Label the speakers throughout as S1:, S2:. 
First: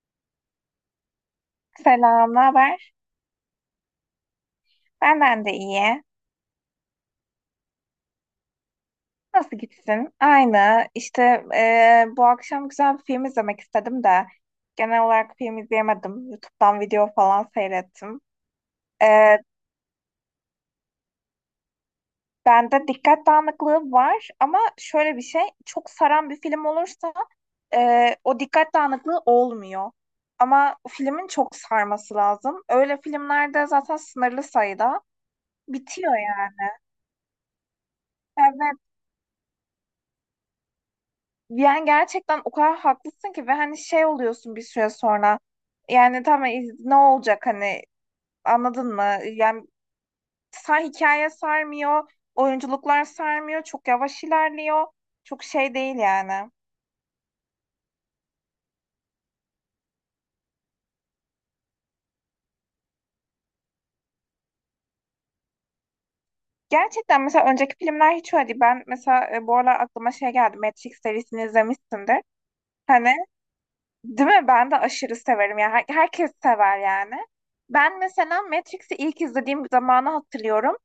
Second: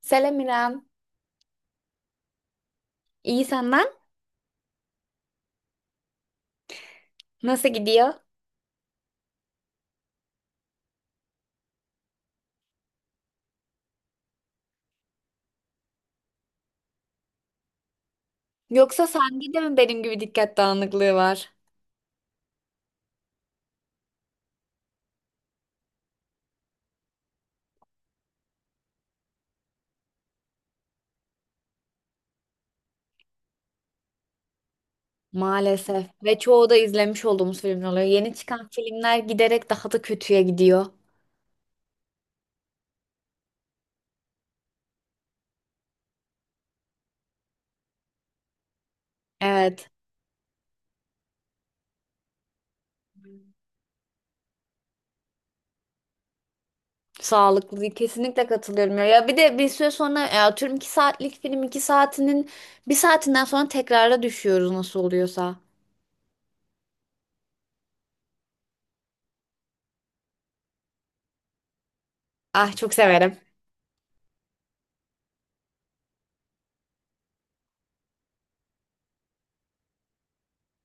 S1: Selam İrem.
S2: Selam, ne haber?
S1: İyi senden?
S2: Benden de iyi.
S1: Nasıl gidiyor?
S2: Nasıl gitsin? Aynı. İşte bu akşam güzel bir film izlemek istedim de genel olarak film izleyemedim. YouTube'dan video falan seyrettim.
S1: Yoksa
S2: E,
S1: sende de mi benim gibi dikkat dağınıklığı var?
S2: Bende dikkat dağınıklığı var ama şöyle bir şey, çok saran bir film olursa o dikkat dağınıklığı olmuyor. Ama filmin çok sarması lazım. Öyle filmlerde zaten sınırlı sayıda
S1: Maalesef.
S2: bitiyor
S1: Ve
S2: yani.
S1: çoğu da izlemiş olduğumuz filmler oluyor. Yeni çıkan
S2: Evet.
S1: filmler giderek daha da kötüye gidiyor.
S2: Yani gerçekten o kadar haklısın ki ve hani şey oluyorsun bir süre sonra. Yani tamam ne olacak hani, anladın mı? Yani
S1: Evet.
S2: hikaye sarmıyor, oyunculuklar sarmıyor, çok yavaş ilerliyor. Çok şey değil yani.
S1: Sağlıklı değil. Kesinlikle katılıyorum. Ya, bir de bir süre sonra ya, atıyorum 2 saatlik film 2 saatinin bir saatinden sonra tekrara düşüyoruz nasıl oluyorsa.
S2: Gerçekten mesela önceki filmler hiç öyle değil. Ben mesela bu aralar aklıma şey geldi. Matrix serisini izlemişsindir.
S1: Ah, çok
S2: Hani,
S1: severim.
S2: değil mi? Ben de aşırı severim. Yani herkes sever yani. Ben mesela Matrix'i ilk izlediğim zamanı hatırlıyorum.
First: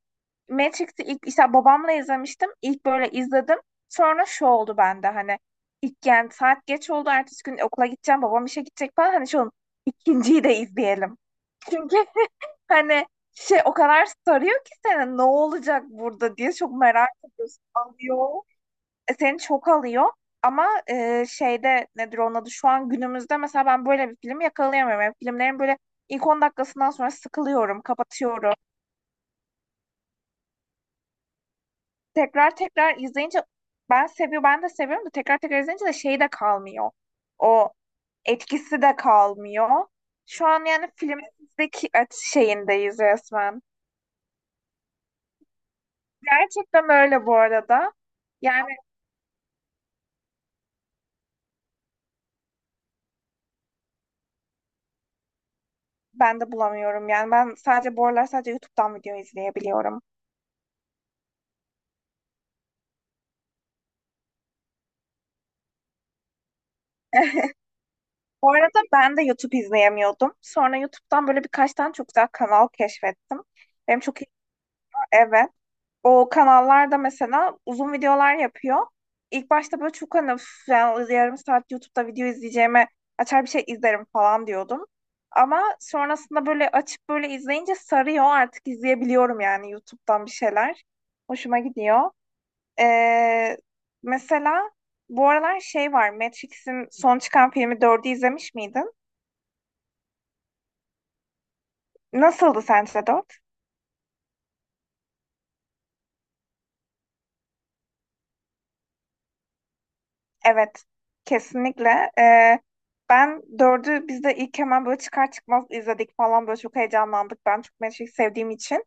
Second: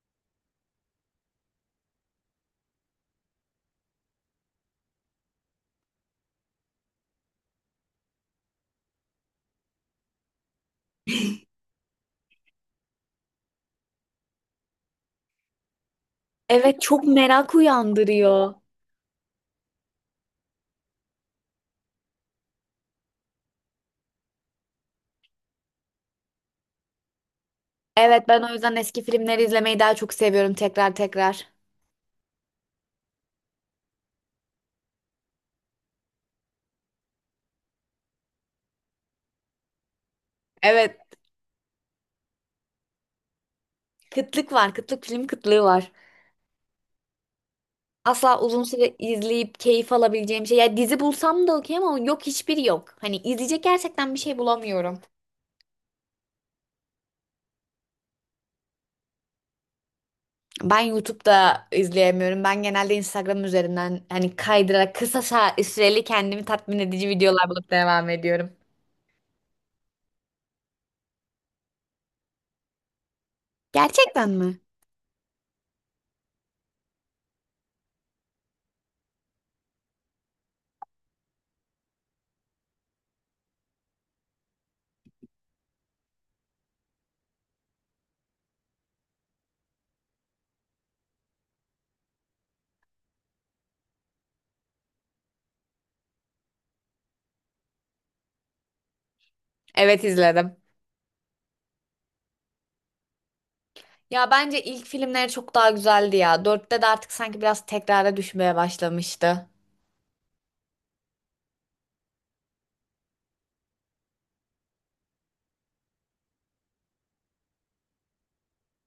S2: Matrix'i ilk işte babamla izlemiştim. İlk böyle izledim. Sonra şu oldu bende hani ilk, yani saat geç oldu. Ertesi gün okula gideceğim. Babam işe gidecek falan. Hani şu oldu, ikinciyi de izleyelim. Çünkü hani şey, o kadar sarıyor ki seni, ne olacak burada diye çok
S1: Evet, çok
S2: merak
S1: merak
S2: ediyorsun. Alıyor.
S1: uyandırıyor.
S2: Seni çok alıyor. Ama şeyde, nedir onun adı, şu an günümüzde mesela ben böyle bir film yakalayamıyorum. Yani filmlerin böyle ilk 10 dakikasından sonra sıkılıyorum,
S1: Evet, ben o
S2: kapatıyorum.
S1: yüzden eski filmleri izlemeyi daha çok seviyorum tekrar tekrar.
S2: Tekrar tekrar izleyince ben seviyorum, ben de seviyorum da tekrar tekrar izleyince de şey de kalmıyor. O etkisi de kalmıyor. Şu an yani
S1: Evet.
S2: filmdeki şeyindeyiz resmen.
S1: Kıtlık var. Kıtlık, film kıtlığı var.
S2: Gerçekten öyle bu arada.
S1: Asla uzun
S2: Yani
S1: süre izleyip keyif alabileceğim şey. Ya dizi bulsam da okey ama yok, hiçbiri yok. Hani izleyecek gerçekten bir şey bulamıyorum.
S2: ben de bulamıyorum yani, ben sadece bu aralar sadece YouTube'dan video izleyebiliyorum.
S1: Ben YouTube'da izleyemiyorum. Ben genelde Instagram üzerinden hani kaydırarak kısa sa- süreli kendimi tatmin edici videolar bulup devam
S2: Bu
S1: ediyorum.
S2: arada ben de YouTube izleyemiyordum. Sonra YouTube'dan böyle birkaç tane çok güzel kanal keşfettim. Benim çok iyi,
S1: Gerçekten mi?
S2: evet. O kanallarda mesela uzun videolar yapıyor. İlk başta böyle çok hani, "Üf, yani yarım saat YouTube'da video izleyeceğime açar bir şey izlerim" falan diyordum. Ama sonrasında böyle açıp böyle izleyince sarıyor, artık izleyebiliyorum yani YouTube'dan bir şeyler. Hoşuma gidiyor. Ee, Mesela bu aralar şey var, Matrix'in son çıkan filmi 4'ü izlemiş miydin?
S1: Evet, izledim.
S2: Nasıldı sence 4?
S1: Ya bence ilk filmleri çok daha güzeldi ya. Dörtte de artık sanki biraz tekrara düşmeye başlamıştı.
S2: Evet, kesinlikle. Ee, Ben dördü biz de ilk hemen böyle çıkar çıkmaz izledik falan, böyle çok heyecanlandık. Ben çok Matrix sevdiğim için.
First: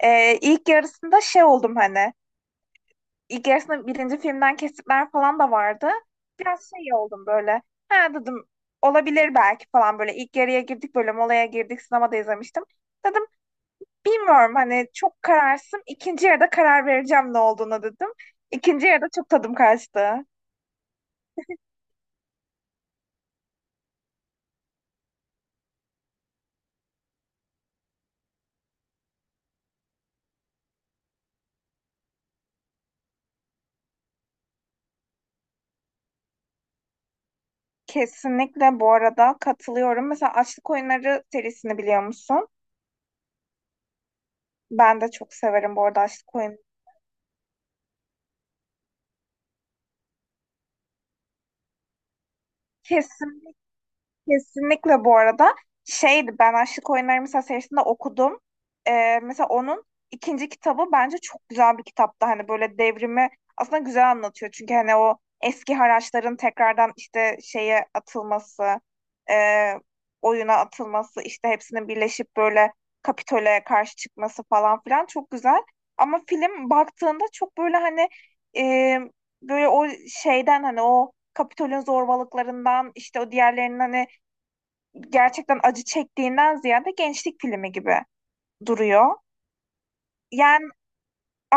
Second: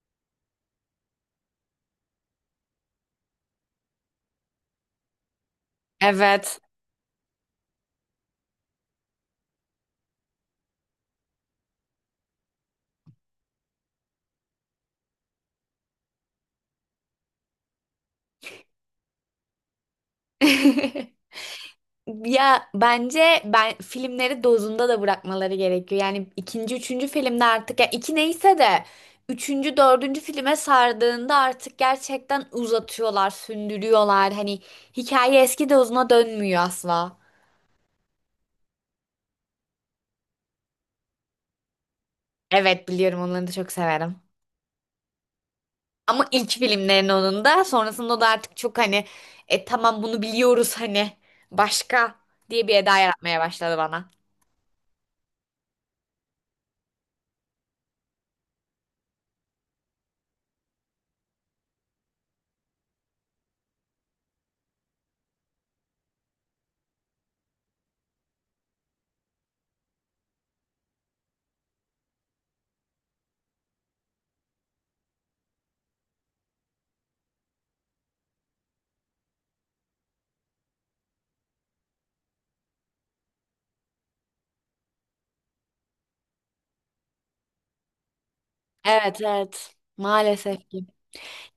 S2: İlk yarısında şey oldum hani. İlk yarısında birinci filmden kesitler falan da vardı.
S1: Evet.
S2: Biraz şey oldum böyle. Ha dedim, olabilir belki falan böyle. İlk yarıya girdik, böyle molaya girdik, sinemada izlemiştim. Dedim, bilmiyorum hani, çok kararsızım. İkinci yarıda karar vereceğim ne olduğuna, dedim. İkinci yarıda çok tadım kaçtı.
S1: Ya bence ben filmleri dozunda da bırakmaları gerekiyor. Yani ikinci, üçüncü filmde artık ya iki neyse de üçüncü, dördüncü filme sardığında artık gerçekten uzatıyorlar, sündürüyorlar. Hani hikaye eski dozuna dönmüyor asla.
S2: Kesinlikle bu arada, katılıyorum. Mesela Açlık Oyunları serisini biliyor musun?
S1: Evet, biliyorum, onları da çok severim.
S2: Ben de çok severim bu arada
S1: Ama
S2: Açlık
S1: ilk
S2: Oyunları.
S1: filmlerin onun da sonrasında da artık çok hani, tamam bunu biliyoruz, hani başka, diye bir eda yaratmaya
S2: Kesinlikle.
S1: başladı bana.
S2: Kesinlikle bu arada, şeydi, ben Aşık Oyunları mesela serisinde okudum. Mesela onun ikinci kitabı bence çok güzel bir kitaptı. Hani böyle devrimi aslında güzel anlatıyor. Çünkü hani o eski haraçların tekrardan işte şeye atılması, e, oyuna atılması, işte hepsinin birleşip böyle Kapitol'e karşı çıkması falan filan çok güzel. Ama film baktığında çok böyle hani e, böyle o şeyden, hani o Kapitol'ün zorbalıklarından, işte o diğerlerinin hani gerçekten acı çektiğinden ziyade gençlik filmi gibi duruyor.
S1: Evet evet, maalesef.
S2: Yani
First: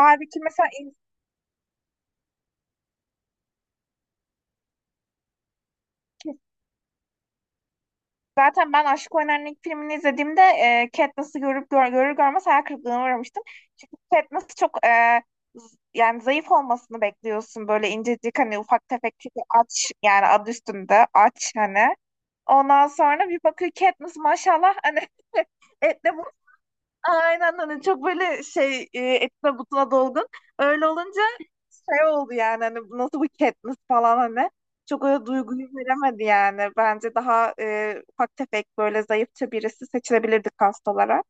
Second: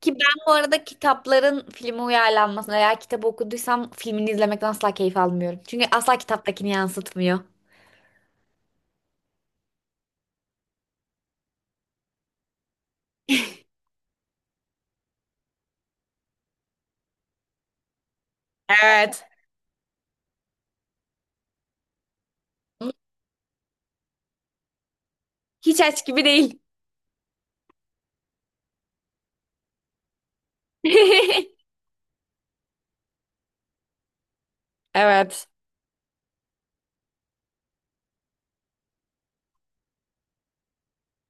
S1: Ki ben
S2: ki
S1: bu
S2: mesela
S1: arada kitapların filme uyarlanmasını veya kitabı okuduysam filmini izlemekten asla keyif almıyorum. Çünkü asla kitaptakini yansıtmıyor.
S2: zaten ben Aşk Oynar'ın ilk filmini izlediğimde Katniss'ı görür görmez hayal kırıklığına uğramıştım. Çünkü Katniss çok yani zayıf olmasını bekliyorsun. Böyle incecik, hani ufak tefek,
S1: Evet.
S2: çünkü aç, yani adı üstünde aç hani. Ondan sonra bir bakıyor Katniss maşallah hani
S1: Hiç aç
S2: etle,
S1: gibi değil.
S2: aynen, hani çok böyle şey, etine butuna dolgun. Öyle olunca şey oldu yani, hani bu nasıl bir Katniss falan hani. Çok öyle
S1: Evet.
S2: duyguyu veremedi yani. Bence daha ufak tefek böyle zayıfça birisi seçilebilirdi kast olarak.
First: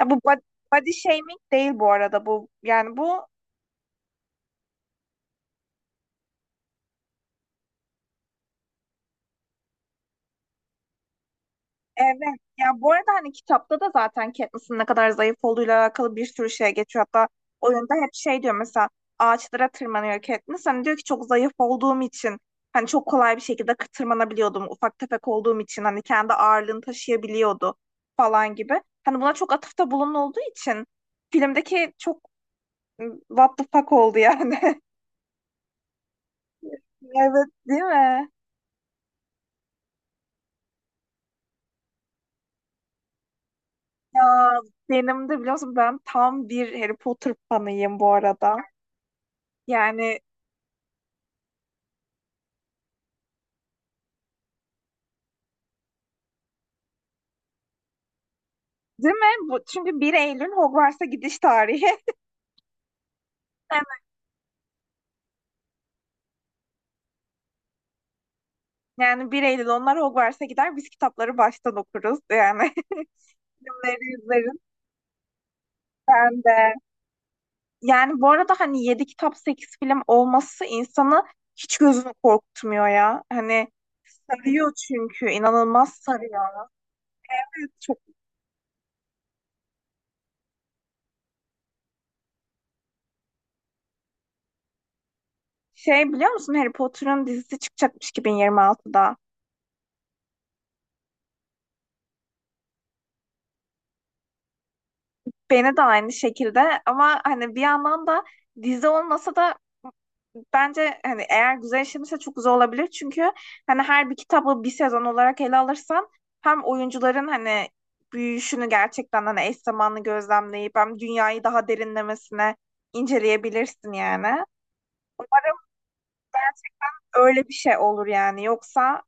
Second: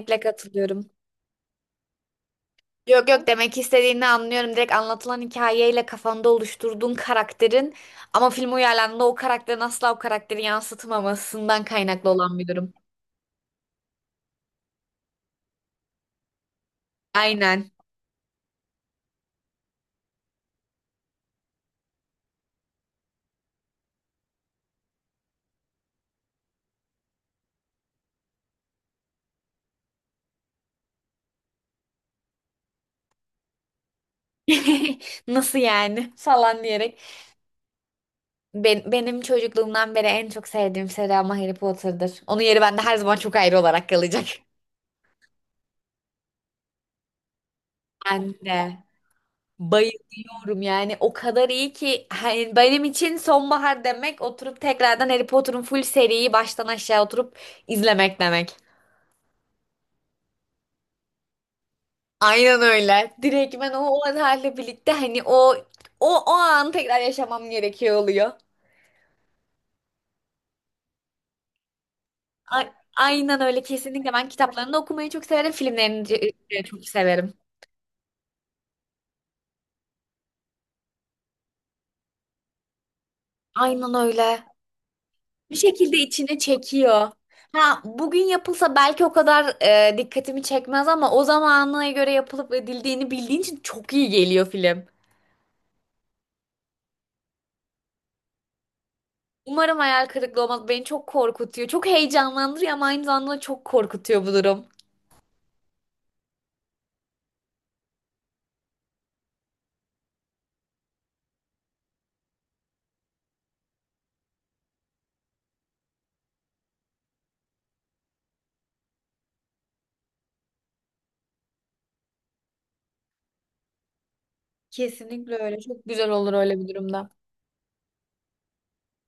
S2: Ya bu
S1: katılıyorum.
S2: body shaming değil bu arada bu. Yani
S1: Yok yok,
S2: bu.
S1: demek istediğini anlıyorum. Direkt anlatılan hikayeyle kafanda oluşturduğun karakterin ama film uyarlandığında o karakterin asla o karakteri yansıtmamasından kaynaklı olan
S2: Evet.
S1: bir
S2: Ya
S1: durum.
S2: bu arada hani kitapta da zaten Katniss'in ne kadar zayıf olduğuyla alakalı bir sürü şey geçiyor. Hatta
S1: Aynen.
S2: oyunda hep şey diyor mesela, ağaçlara tırmanıyor Katniss. Hani diyor ki çok zayıf olduğum için hani çok kolay bir şekilde tırmanabiliyordum. Ufak tefek olduğum için hani kendi ağırlığını taşıyabiliyordu falan gibi. Hani buna çok atıfta bulunulduğu için filmdeki çok what the fuck oldu yani.
S1: Nasıl yani falan diyerek.
S2: Evet, değil mi?
S1: Benim çocukluğumdan beri en çok sevdiğim seri ama Harry Potter'dır. Onun yeri bende her zaman çok ayrı olarak
S2: Ya
S1: kalacak.
S2: benim de biliyorsun, ben tam bir Harry Potter fanıyım bu
S1: Ben
S2: arada.
S1: de
S2: Yani
S1: bayılıyorum, yani o kadar iyi ki hani benim için sonbahar demek, oturup tekrardan Harry Potter'ın full seriyi baştan aşağı oturup izlemek demek.
S2: değil mi? Bu, çünkü 1 Eylül Hogwarts'a gidiş tarihi.
S1: Aynen öyle. Direkt ben o,
S2: Evet.
S1: o halde birlikte hani o anı tekrar yaşamam gerekiyor oluyor.
S2: Yani 1 Eylül onlar Hogwarts'a gider, biz kitapları baştan okuruz. Yani
S1: A- aynen öyle,
S2: onları
S1: kesinlikle, ben
S2: izleriz
S1: kitaplarını da okumayı çok severim, filmlerini de
S2: ben
S1: de
S2: de.
S1: çok severim.
S2: Yani bu arada hani 7 kitap 8 film olması insanı hiç gözünü korkutmuyor ya. Hani
S1: Aynen öyle.
S2: sarıyor, çünkü
S1: Bir
S2: inanılmaz
S1: şekilde içine
S2: sarıyor.
S1: çekiyor.
S2: Evet,
S1: Ha,
S2: çok
S1: bugün yapılsa belki o kadar dikkatimi çekmez ama o zamana göre yapılıp edildiğini bildiğin için çok iyi geliyor film.
S2: şey, biliyor musun Harry Potter'ın dizisi çıkacakmış 2026'da.
S1: Umarım hayal kırıklığı olmaz. Beni çok korkutuyor. Çok heyecanlandırıyor ama aynı zamanda çok korkutuyor bu durum.
S2: Beni de aynı şekilde, ama hani bir yandan da dizi olmasa da bence hani, eğer güzel işlenirse çok güzel olabilir. Çünkü hani her bir kitabı bir sezon olarak ele alırsan hem oyuncuların hani büyüyüşünü gerçekten hani eş zamanlı gözlemleyip hem dünyayı daha derinlemesine inceleyebilirsin yani.
S1: Kesinlikle
S2: Umarım
S1: öyle. Çok güzel olur öyle bir durumda.
S2: öyle bir şey olur yani. Yoksa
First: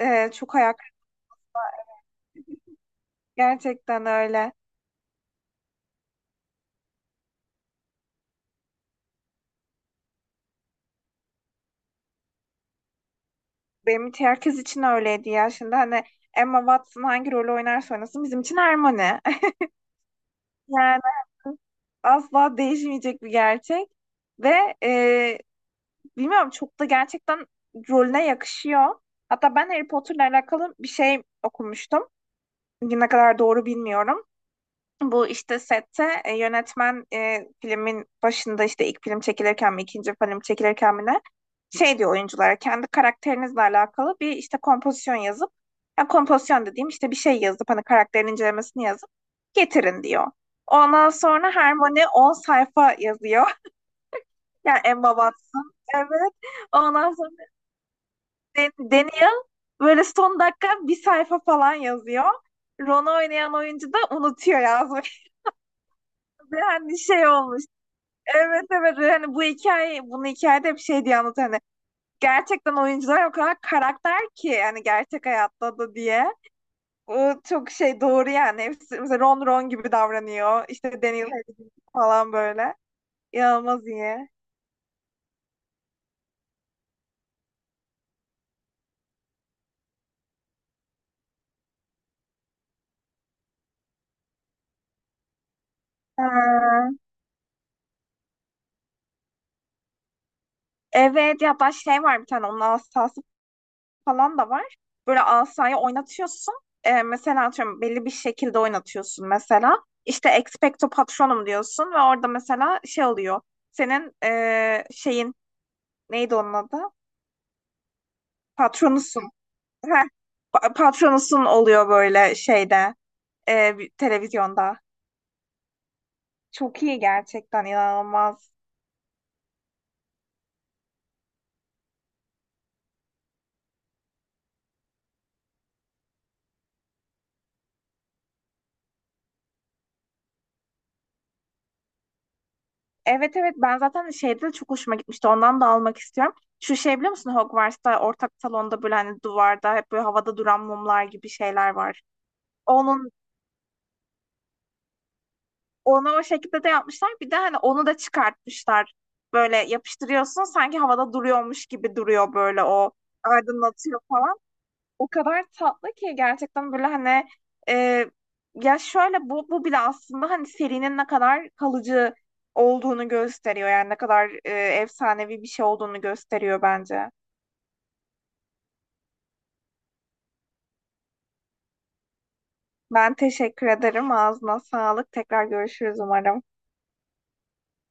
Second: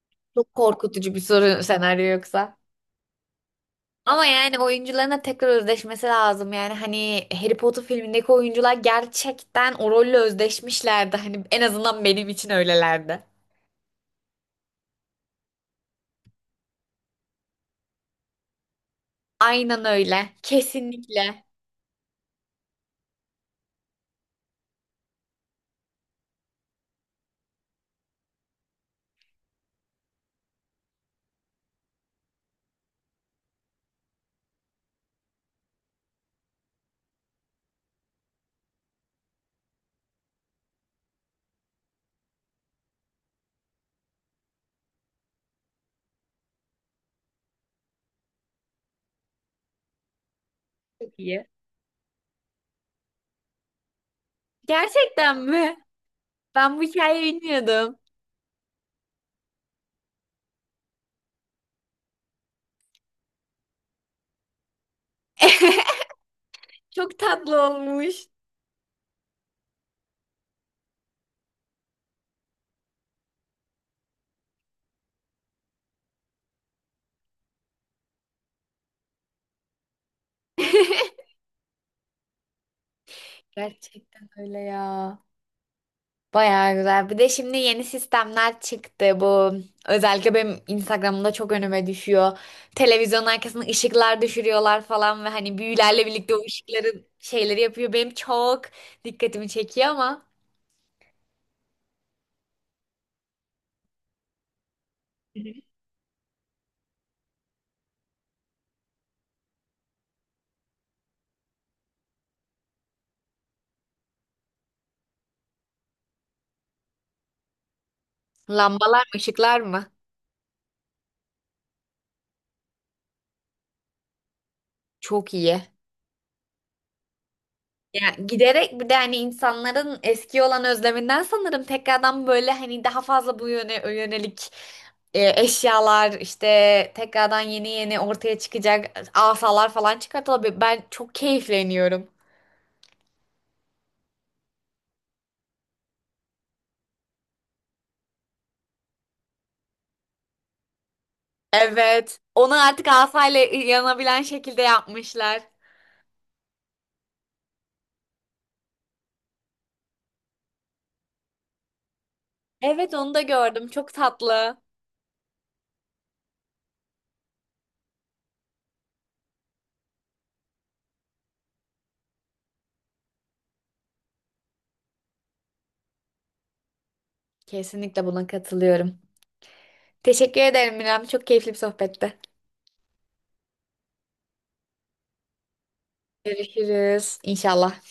S1: Çok
S2: çok ayak.
S1: korkutucu bir soru senaryo yoksa.
S2: Gerçekten
S1: Ama
S2: öyle.
S1: yani oyuncuların da tekrar özdeşmesi lazım. Yani hani Harry Potter filmindeki oyuncular gerçekten o rolle özdeşmişlerdi. Hani en azından benim için öylelerdi.
S2: Benim için, herkes için öyleydi ya. Şimdi hani Emma Watson hangi rolü oynarsa oynasın bizim için Hermione.
S1: Aynen öyle.
S2: Yani
S1: Kesinlikle.
S2: asla değişmeyecek bir gerçek. Ve e, bilmiyorum, çok da gerçekten rolüne yakışıyor. Hatta ben Harry Potter'la alakalı bir şey okumuştum. Ne kadar doğru bilmiyorum. Bu işte sette yönetmen, filmin başında, işte ilk film çekilirken mi ikinci film çekilirken mi ne, şey diyor oyunculara, kendi karakterinizle alakalı bir işte kompozisyon yazıp, ya, kompozisyon dediğim işte bir şey yazıp hani karakterin incelemesini yazıp getirin diyor. Ondan
S1: Çok iyi.
S2: sonra Hermione 10 sayfa yazıyor. Yani Emma
S1: Gerçekten
S2: Watson.
S1: mi?
S2: Evet.
S1: Ben bu
S2: Ondan
S1: hikayeyi
S2: sonra
S1: bilmiyordum.
S2: Daniel böyle son dakika bir sayfa falan yazıyor. Ron'u oynayan oyuncu da unutuyor yazmayı. Yani
S1: Çok
S2: şey
S1: tatlı
S2: olmuş.
S1: olmuş.
S2: Evet, evet, hani bu hikaye, bunu hikayede hep şey diye anlat, hani gerçekten oyuncular o kadar karakter ki hani gerçek hayatta da, diye. O çok şey, doğru yani. Hepsi mesela Ron, Ron gibi davranıyor. İşte Daniel Harris falan böyle. İnanılmaz iyi.
S1: Gerçekten öyle ya. Bayağı güzel. Bir de şimdi yeni sistemler çıktı. Bu özellikle benim Instagram'da çok önüme düşüyor. Televizyonun arkasına ışıklar düşürüyorlar falan ve hani büyülerle birlikte o
S2: Ha,
S1: ışıkların şeyleri yapıyor. Benim çok dikkatimi çekiyor ama
S2: evet, ya da şey var, bir tane onun asası falan da var. Böyle asayı oynatıyorsun. Mesela atıyorum belli bir şekilde oynatıyorsun mesela. İşte Expecto Patronum diyorsun ve orada mesela şey oluyor, senin şeyin, neydi onun adı?
S1: lambalar mı,
S2: Patronusun.
S1: ışıklar mı?
S2: Heh, patronusun oluyor böyle şeyde, televizyonda.
S1: Çok iyi.
S2: Çok iyi, gerçekten
S1: Ya
S2: inanılmaz.
S1: giderek bir de hani insanların eski olan özleminden sanırım tekrardan böyle hani daha fazla bu yöne yönelik eşyalar işte tekrardan yeni yeni ortaya çıkacak, asalar falan çıkartılabilir. Ben çok keyifleniyorum.
S2: Evet, evet, ben zaten şeyde de çok hoşuma gitmişti. Ondan da almak istiyorum. Şu şey, biliyor musun Hogwarts'ta ortak salonda böyle hani duvarda hep böyle havada duran mumlar gibi şeyler var.
S1: Evet. Onu artık
S2: Onun,
S1: asayla yanabilen şekilde yapmışlar.
S2: onu o şekilde de yapmışlar. Bir de hani onu da çıkartmışlar. Böyle yapıştırıyorsun, sanki havada duruyormuş gibi duruyor böyle, o
S1: Evet, onu da gördüm. Çok
S2: aydınlatıyor falan.
S1: tatlı.
S2: O kadar tatlı ki gerçekten, böyle hani e, ya şöyle, bu bile aslında hani serinin ne kadar kalıcı olduğunu gösteriyor yani, ne kadar efsanevi bir şey olduğunu gösteriyor bence.
S1: Kesinlikle buna katılıyorum. Teşekkür ederim Miram. Çok keyifli bir sohbetti.
S2: Ben teşekkür ederim. Ağzına sağlık. Tekrar görüşürüz umarım.
S1: Görüşürüz. İnşallah.